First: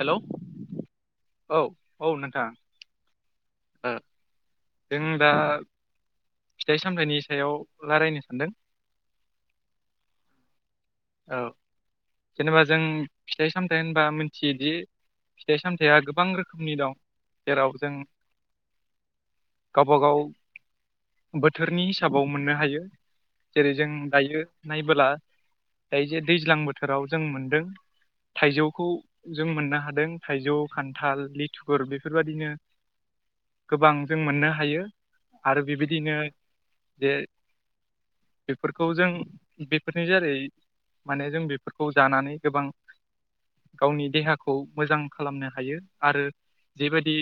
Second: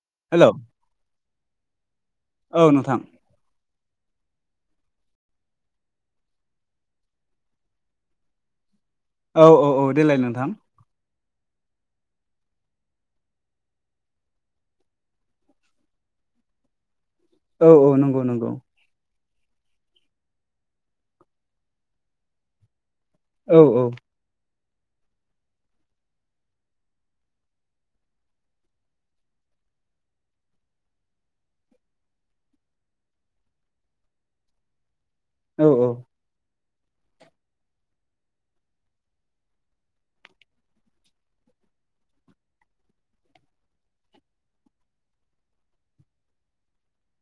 Hello hello औ औ नोंथां। ओ जों दा। फिथाइ सामथाइनि सायाव लायरायनो सानदों औ औ औ देलाय नोंथां। औ जेनेबा जों फिथाइ सामथाइ होनबा मिथियोदि फिथाइ सामथाया गोबां रोखोमनि दं औ जेराव औ जों नोंगौ नोंगौ। गावबा गाव बोथोरनि हिसाबाव मोननो हायो औ जेरै औ जों दायो नायबोला ओइ जो दैज्लां बोथोराव जों मोनदों थाइजौखौ जों मोननो हादों थाइजौ खान्थाल लिथुगुर बेफोरबायदिनो गोबां जों मोननो हायो आरो औ औ बेबायदिनो जे बेफोरखौ जों बेफोरनि जारै माने जों बेफोरखौ जानानै गोबां गावनि देहाखौ मोजां खालामनो हायो आरो जेबादि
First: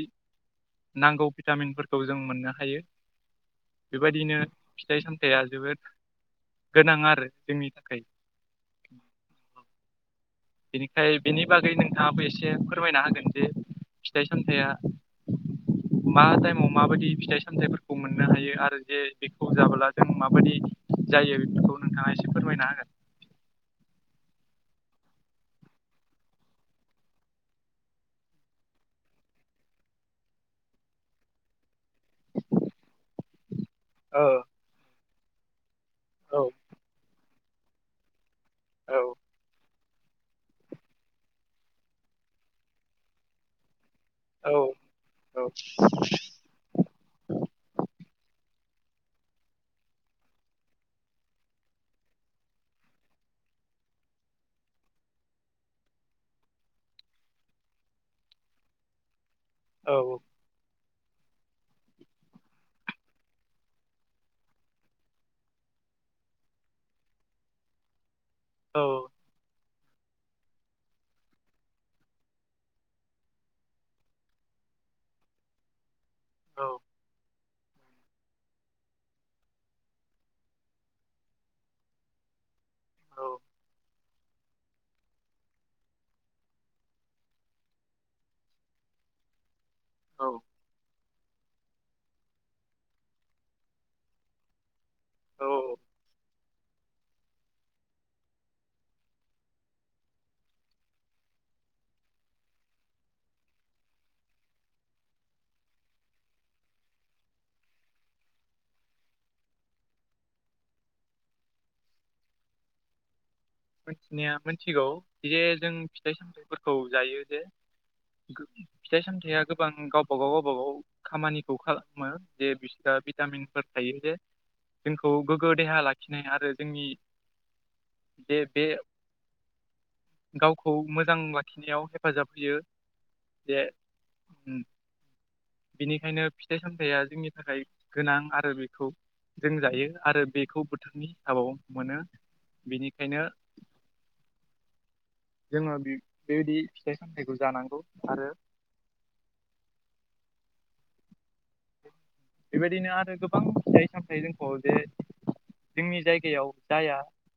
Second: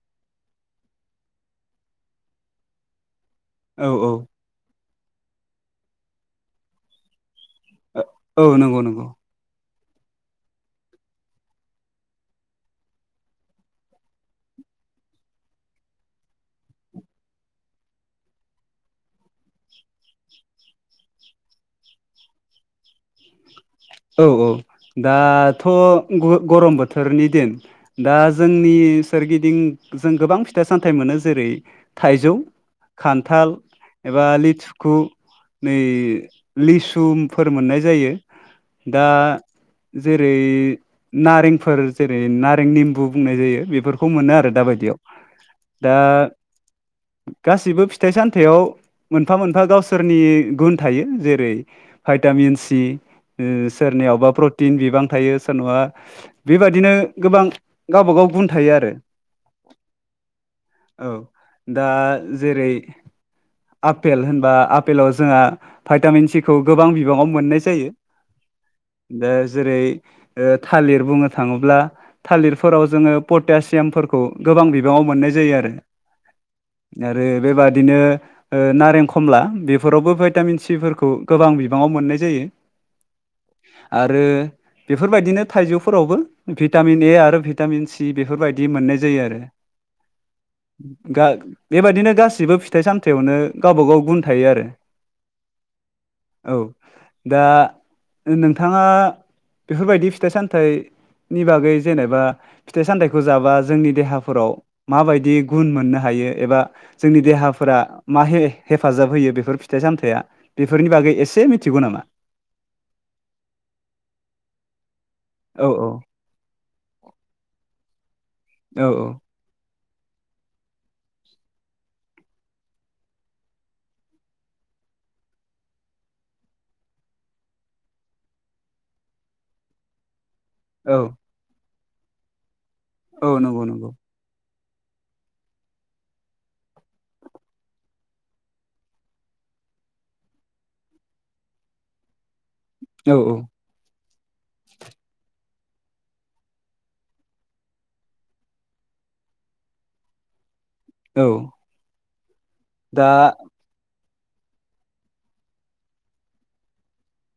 नांगौ भिटामिनफोरखौ जों मोननो हायो औ बेबायदिनो फिथाइ सामथाया जोबोद गोनां आरो जोंनि औ थाखाय औ नोंगौ नोंगौ बेनिखाय बेनि बागै नोंथाङाबो एसे फोरमायना होगोन जे फिथाइ सामथाया मा टाइमाव माबायदि फिथाइ सामथाइफोरखौ मोननो हायो आरो जे बेखौ जाबोला जों माबायदि जायो बेफोरखौ नोंथाङा एसे फोरमायना होगोन अ दाथ ग गरम बोथोरनि दिन दा जोंनि सोरगि गिदिं जों गोबां फिथाइ सामथाइ मोनो जेरै थाइजौ खान्थाल एबा लिथुखु नै ओ लिसुमफोर मोननाय जायो औ दा जेरै नारेंफोर जेरै नारें निम्बु बुंनाय जायो बेफोर खौ मोनो आरो दा औ बायदियाव औ दा गासिबो फिथाइ सामथायाव मोनफा मोनफा गावसोरनि गुन थायो जेरै भाइटामिन सि ओ सोरनियावबा प्रटिन बिबां थायो सोरनावबा बेबादिनो गोबां गावबा गाव गुन थायो आरो औ दा जेरै आपेल होनबा आपेलाव जोंहा भाइटामिन सिखौ गोबां बिबाङाव मोननाय जायो औ दस जेरै ओ थालिर बुंनो थाङोब्ला थालिरफोराव जोङो पटासियामफोरखौ गो गोबां बिबाङाव मोननाय जायो आरो आरो बेबादिनो ओ नारें खमला बेफोरावबो भाइटामिन सिफोरखौ गोबां बिबाङाव मोननाय जायो औ आरो बेफोरबायदिनो थाइजौफोरावबो भिटामिन ए आरो भिटामिन सि बेफोरबायदि मोननाय जायो आरो औ गाग बेबादिनो गासिबो फिथाइ सामथायावनो गावबा गाव गुन थायो आरो औ औ औ दा नोंथाङा बेफोरबायदि फिथाइ सामथाइ नि बागै जेनेबा फिथाइ सामथाइखौ जाबा जोंनि देहाफोराव माबायदि गुन मोननो हा यो एबा जोंनि देहाफोरा मा हे हेफाजाब होयो बेफोर फिथाइ सामथाया बेफोरनि बागै एसे मिथिगौ नामा मिथिनाया मिथिगौ जे औ जों औ फिथाइ सामथाइफोरखौ जायो जे औ फिथाइ सामथायाइया गोबां गावबागाव गावबा गाव खामानिखौ खालामो जे बिसोरो भिटामिनफोर थायो जे जोंखौ गोग्गो देहा लाखिनाय आरो जोंनि बे बे गावखौ औ मोजां लाखिनायाव हेफाजाब होयो औ नंगौ नंगौ बेनिखायनो फिथाइ सामथायाइया जोंनि थाखाय गोनां आरो बेखौ जों जायो आरो बेखौ बोथोरनि हाबायाव मोनो औ बेनिखायनो औ जोङो बेबायदि फिथाइ सामथाइखौ जानांगौ आरो [inaudible] औ। बेबायदिनो दा आरो गोबां फिथाय सामथाय [unintelligible] जे। जोंनि जायगायाव जाया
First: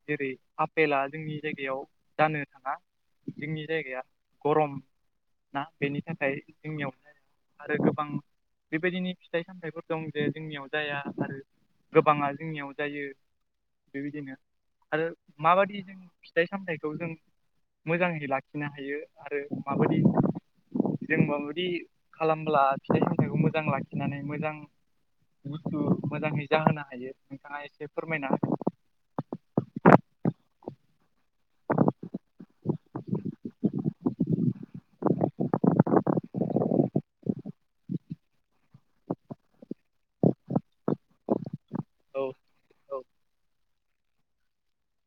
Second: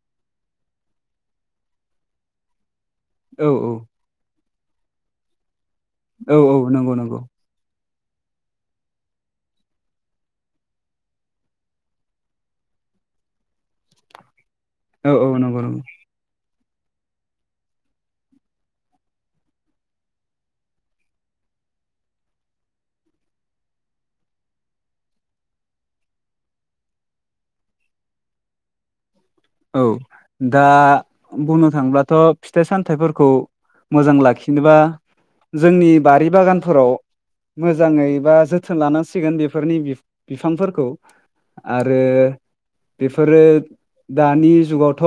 जेरै आफपेला जोंनि जायगायाव जानो थाङा। औ जोंनि जायगाया गरम। ना बेनि थाखाय औ औ जोंनियाव नंगौ नंगौ आरो गोबां बेबायदिनि फिथाइ सामथायफोर दं जे जोंनियाव जाया आरो गोबाङा जोंनियाव जायो। बेबायदिनो आरो औ औ नंगौ माबादि नंगौ जों फिथाइ सामथाइखौ जों मोजाङै लाखिनो हायो आरो माबायदि जों माबायदि खालामब्ला फिथाइ सामथाइखौ मोजां लाखिनानै मोजां बुस्थु मोजाङै जाहोनो हायो नोंथाङा एसे फोरमायना औ दा बुंनो थांब्लाथ' फिथाइ सामथाइफोरखौ मोजां लाखिनोबा जोंनि बारि बागानफोराव मोजाङै बा जोथोन लानांसिगोन बेफोरनि बिफांफोरखौ आरो हो। औ बेफोरो दानि जुगावथ'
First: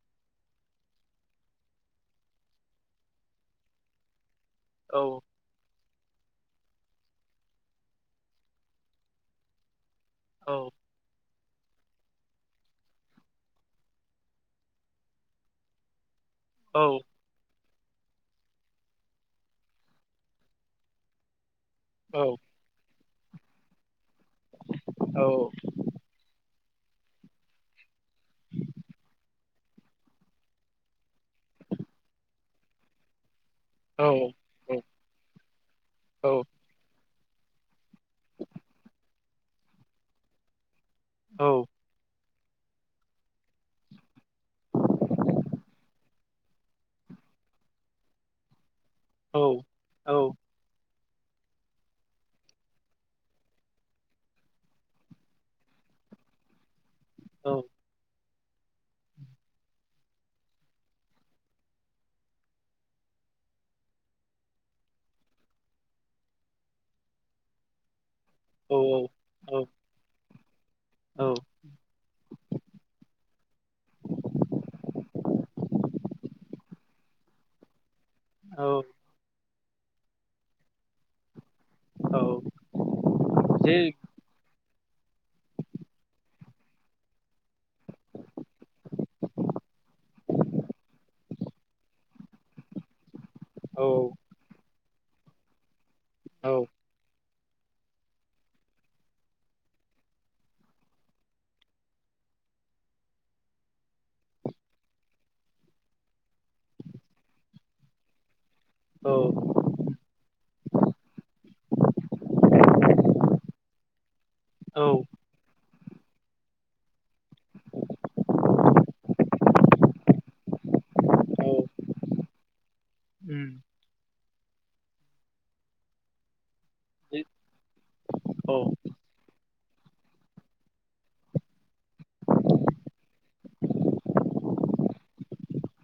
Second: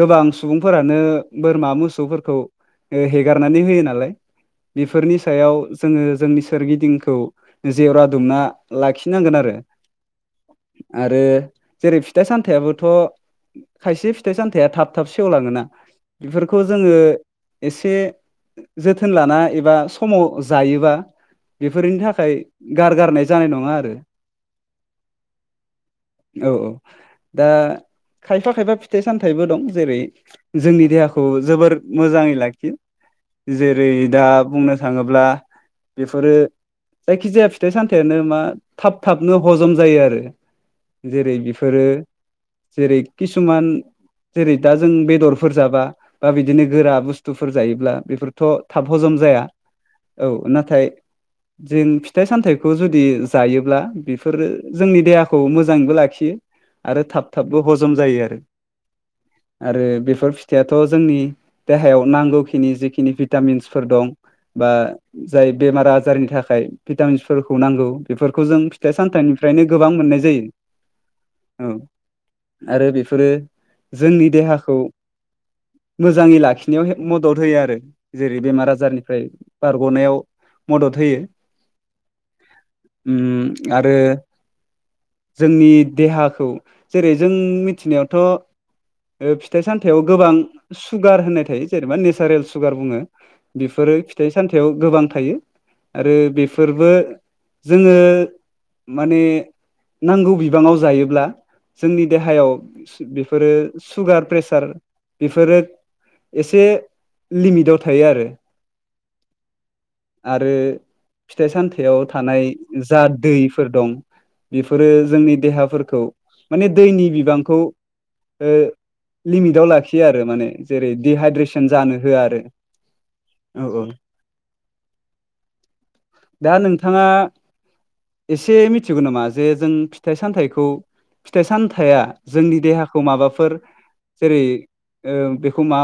गोबां सुबुंफोरानो बोरमा मोसौफोरखौ हेगारनानै होयो नालाय। बेफोरनि सायाव जोङो जोंनि सोरगिदिंखौ जेवरा दुमना लाखिनांगोन आरो। औ आरो जेरै फिथाइ सामथायाबोथ'। खायसे फिथाइ सामथाया थाब थाब सेवलाङोना। बेफोरखौ औ जोङो औ एसे जोथोन लाना एबा समाव जायोबा बेफोरनि थाखाय औ गारगारनाय जानाय नङा आरो। औ औ औ। दा खायफा खायफा फिथाइ सामथाइबो दं जेरै जोंनि देहा खौ जोबोर मोजाङै लाखियो। जेरै औ दा बुंनो थाङोब्ला औ बेफोरो जायखिजाया फिथाइ सामथायानो मा थाब थाबनो हजम जायो आरो। जेरै बेफोरो जेरै किसुमान जेरै दा जों बेदरफोर जाबा बा बिदिनो गोरा बुस्थुफोर जायोब्ला बेफोरथ'। थाब हजम औ जाया औ नाथाय। जों फिथाइ सामथाइखौ जुदि जायोब्ला बेफोरो जोंनि देहाखौ मोजाङैबो लाखियो। आरो थाब औ थाबबो हजम जायो आरो। [inaudible] आरो बेफोर फिथाइथ' जोंनि देहायाव नांगौखिनि जिखिनि भिटामिन्सफोर दं। बा जाय बेमार आजारनि थाखाय भिटामिन्सफोरखौ नांगौ। बेफोरखौ जों फिथाइ सामथाइनिफ्रायनो गोबां मोननाय जायो औ औ। आरो बेफोरो जोंनि देहाखौ मोजाङै लाखिनायाव मदद होयो आरो। जेरै औ बेमार आजारनिफ्राय बारग'नायाव मदद होयो। औ उ जे आरो जोंनि देहाखौ जेरै जों मिथिनायावथ' ओ फिथाइ सामथायाव गोबां सुगार होननाय थायो जेनेबा नेसारेल सुगार बुङो। औ बेफोरो फिथाइ सामथायाव गोबां थायो आरो औ बेफोरबो जोङो माने नांगौ बिबाङाव जायोब्ला जोंनि देहायाव बेफोरो सुगार प्रेसार बेफोरो एसे लिमिट आव थायो आरो। औ। आरो बेफोरो जोंनि देहाफोरखौ माने दैनि बिबांखौ लिमिटाव लाखियो आरो माने जेरै दिडहाइद्रेसन औ जानो होआ आरो उम [inaudible] औ औ दा नों जे औ जों फिथाइ सामथाइखौ फिथाइ सामथाइया जोंनि देहाखौ माबाफोर सेर बेखौ मा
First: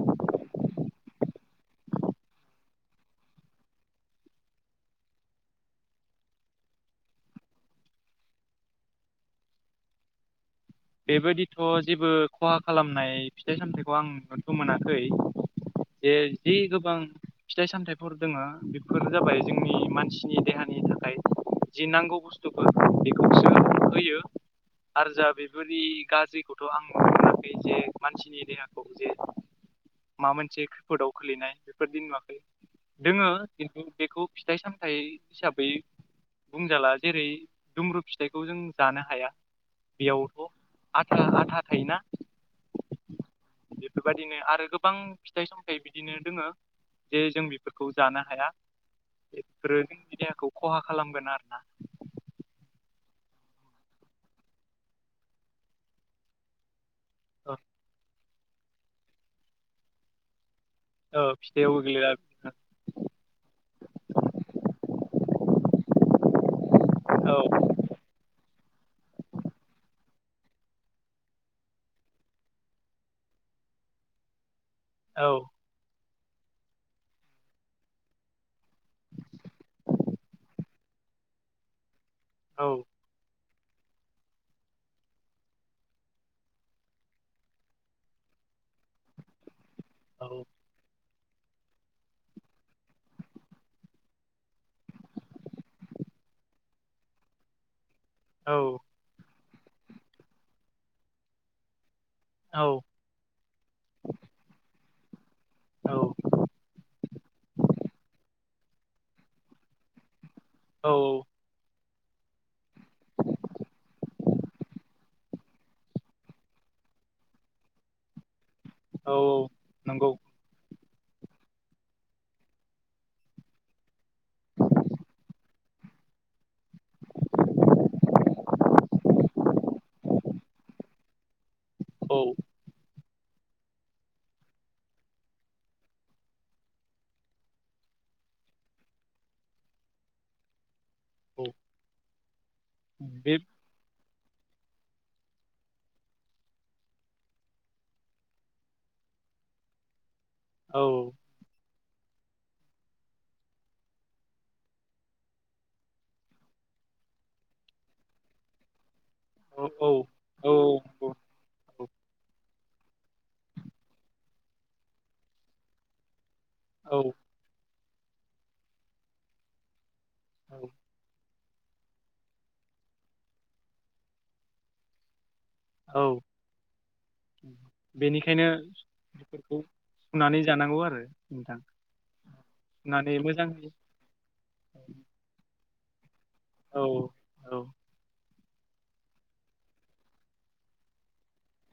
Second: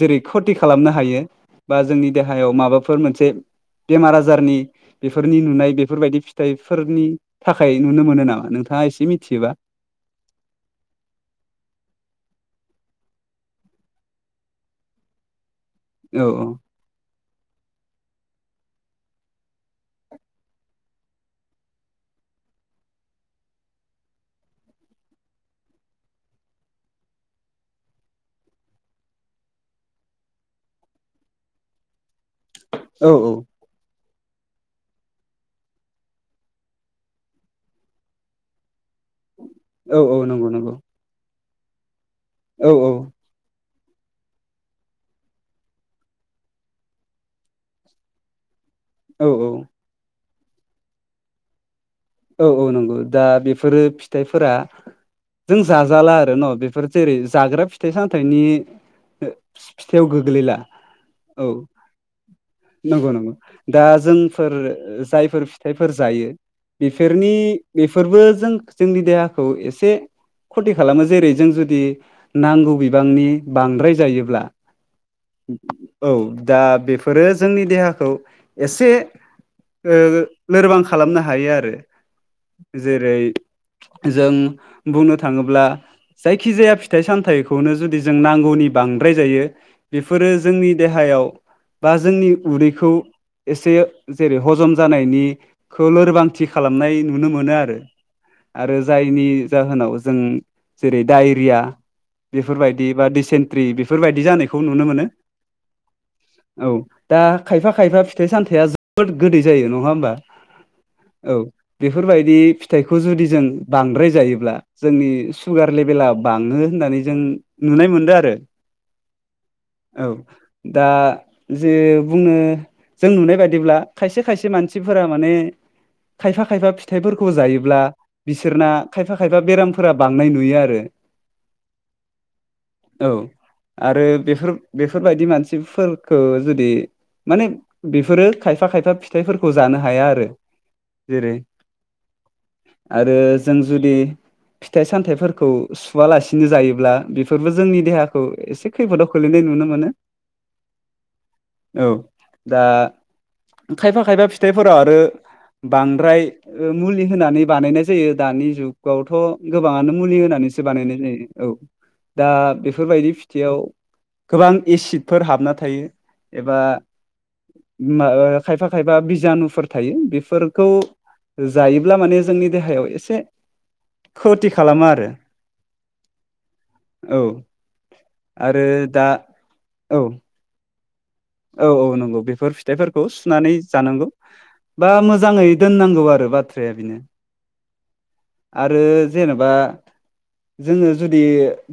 जेरै खथि खालामनो हायो बा जोंनि देहा [inaudible] गाहायाव माबाफोर मोनसे बेमार आजारनि बेफोरनि नुनाय बेफोरबायदि फिथाइफोरनि थाखाय नुनो मोनो नामा नोंथां सा एसे मिथियोबा [inaudible] बेबायदिथ' जेबो खहा खालामनाय फिथाइ सामथाइखौ आं नुथ' मोनाखै दे औ जि गोबां फिथाइ सामथाय टर दोङो बेफोर जाबाय जोंनि मानसिनि देहानि थाखाय जि नांगौ बुस्थुफोर बेखौसो होयो आरो जा बे [inaudible] बोरै गाज्रिखौथ' आं नुनो मोनाखै जे मानसिनि देहाखौ जे [inaudible] माबा मोनसे औ औ खैफोदाव फिथाइ सामथायाइ हिसाबै बुंजाला जेरै दुमब्रु फिथाइखौ जों जानो हाया औ औ नंगौ नंगौ औ औ बेफोरबायदिनो जे जों बेफोरखौ जानो हाया औ बेफोरो नों मिडियाखौ खहा खालामगोन आरो ना [inaudible] औ औ नंगौ दा बेफोरो फिथाइफोरा जों जाजाला आरो न' बेफोर जेरै औ जाग्रा फिथाइ सामथाइनि फिथाइआव गोग्लैला औ नंगौ नंगौ दा जोंफोर जायफोर फिथाइफोर जायो बेफोरनि औ बेफोरबो जों जोंनि देहाखौ इसे खथि खालामो जेरै जों जुदि नांगौ बिबांनि बांद्राय जायोब्ला औ औ दा बेफोरो जोंनि देहाखौ [inaudible] एसे लोरबां खालामनो हायो आरो औ जेरै जों बुंनो थाङोब्ला [inaudible] जायखि जाया फिथाइ औ बेफोरो एसे जेरै हजम जानायनि आरो जायनि जाहोनाव जों जेरै डायरिया औ बेफोरबायदि बा दिसेनत्रि बेफोरबायदि जानायखौ नुनो मोनो औ औ दा खायफा खायफा फिथाइ सामथायाइा जोबोद गोदै जायो नङा होमबा [inaudible] औ बेफोरबायदि फिथाइखौ जुदि जों बाद्राय जायोब्ला जोंनि सुगार लेबेल आ बाङो होननानै जों नुनाय मोनदों आरो। औ औ औ नंगौ। दा जे बुंनो। जों नुनाय बायदिब्ला खायसे खायसे मानसिफोरा माने खायफा खायफा खायफा फिथाइफोरखौ जायोब्ला बिसोरना खायफा खायफा बेरामफोरा बांनाय नुयो आरो [unintelligible] औ आरो बेफोर बेफोरबायदि मानसिफोरखौ जुदि माने बेफोरो खायफा खायफा फिथाइफोरखौ जानो हाया आरो जेरै औ आरो बे जों जुदि फिथाइ सामथाइफोरखौ सुवालासिनो जायोब्ला बेफोरबो जोंनि देहाखौ एसे खैफोदाव खोलैनाय नुनो मोनो औ औ दा खायफा खायफा फिथाइफोरााव आरो बांद्राय मुलि होनानै बानायनाय जायो दानि जुग थ' औ औ गोबाङनो म औ होननानै बानायनाय जायो औ दा बेफोरबायदि फिथाइयाव गोबां एसिडफोर हाबना थायो एबा औ मा खायफा खायफा बिजानुफोर थायो औ बेफोरखौ जायोब्ला माने जोंनि देहायाव एसे खथि खालामा आरो औ औ बेनिखायनो आरो दा बेफोरखौ औ सुनानै जानांगौ आरो नोंथां औ औ नंगौ बेफोर फिथाइफोरखौ सुनानै जानांगौ बा मोजाङै दोननांगौ आरो बाथ्राया औ बेनो औ आरो जेनेबा जोङो जुदि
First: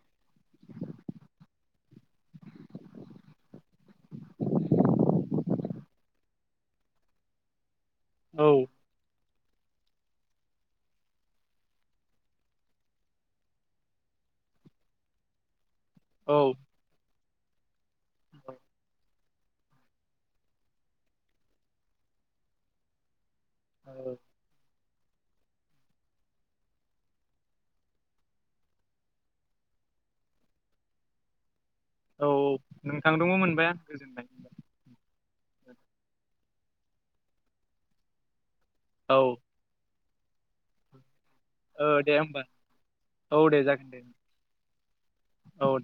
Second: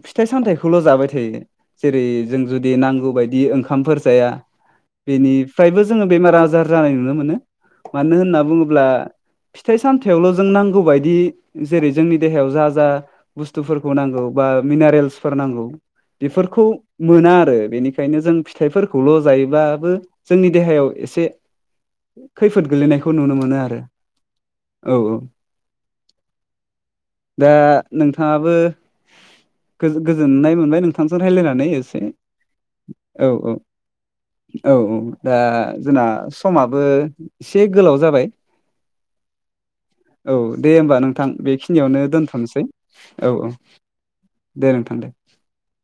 फिथाइ सामथायाइखौल' जाबाय थायो जेरै जों जुदि नांगौ बायदि ओंखामफोर जाया बेनिफ्रायबो जोङो बेमार आजार जानाय नुनो मोनो मानो होनना औ बुङोब्ला फिथाइ सामथायावल' जों नांगौ बायदि जेरै जोंनि देहायाव जा जा बुस्थुफोरखौ नांगौ बा मोनारेलस फोर नांगौ औ जायोबाबो जोंनि देहायाव एसे खैफोद गोलैनायखौ नुनो मोनो आरो औ औ औ दा नोंथाङाबो गोजोननाय मोनबाय नोंथांजों रायज्लायनानै एसे औ औ नोंथां औ दङ औ मोनबाय आं गोजोनबाय औ औ दा जोंना समाबो एसे गोलाव जाबाय औ औ दे होमबा नों नोंथां ओ बेखिनियावनो दे होमबा दोनथ'नोसै औ औ दे जागोन दे दे नोंथां दे औ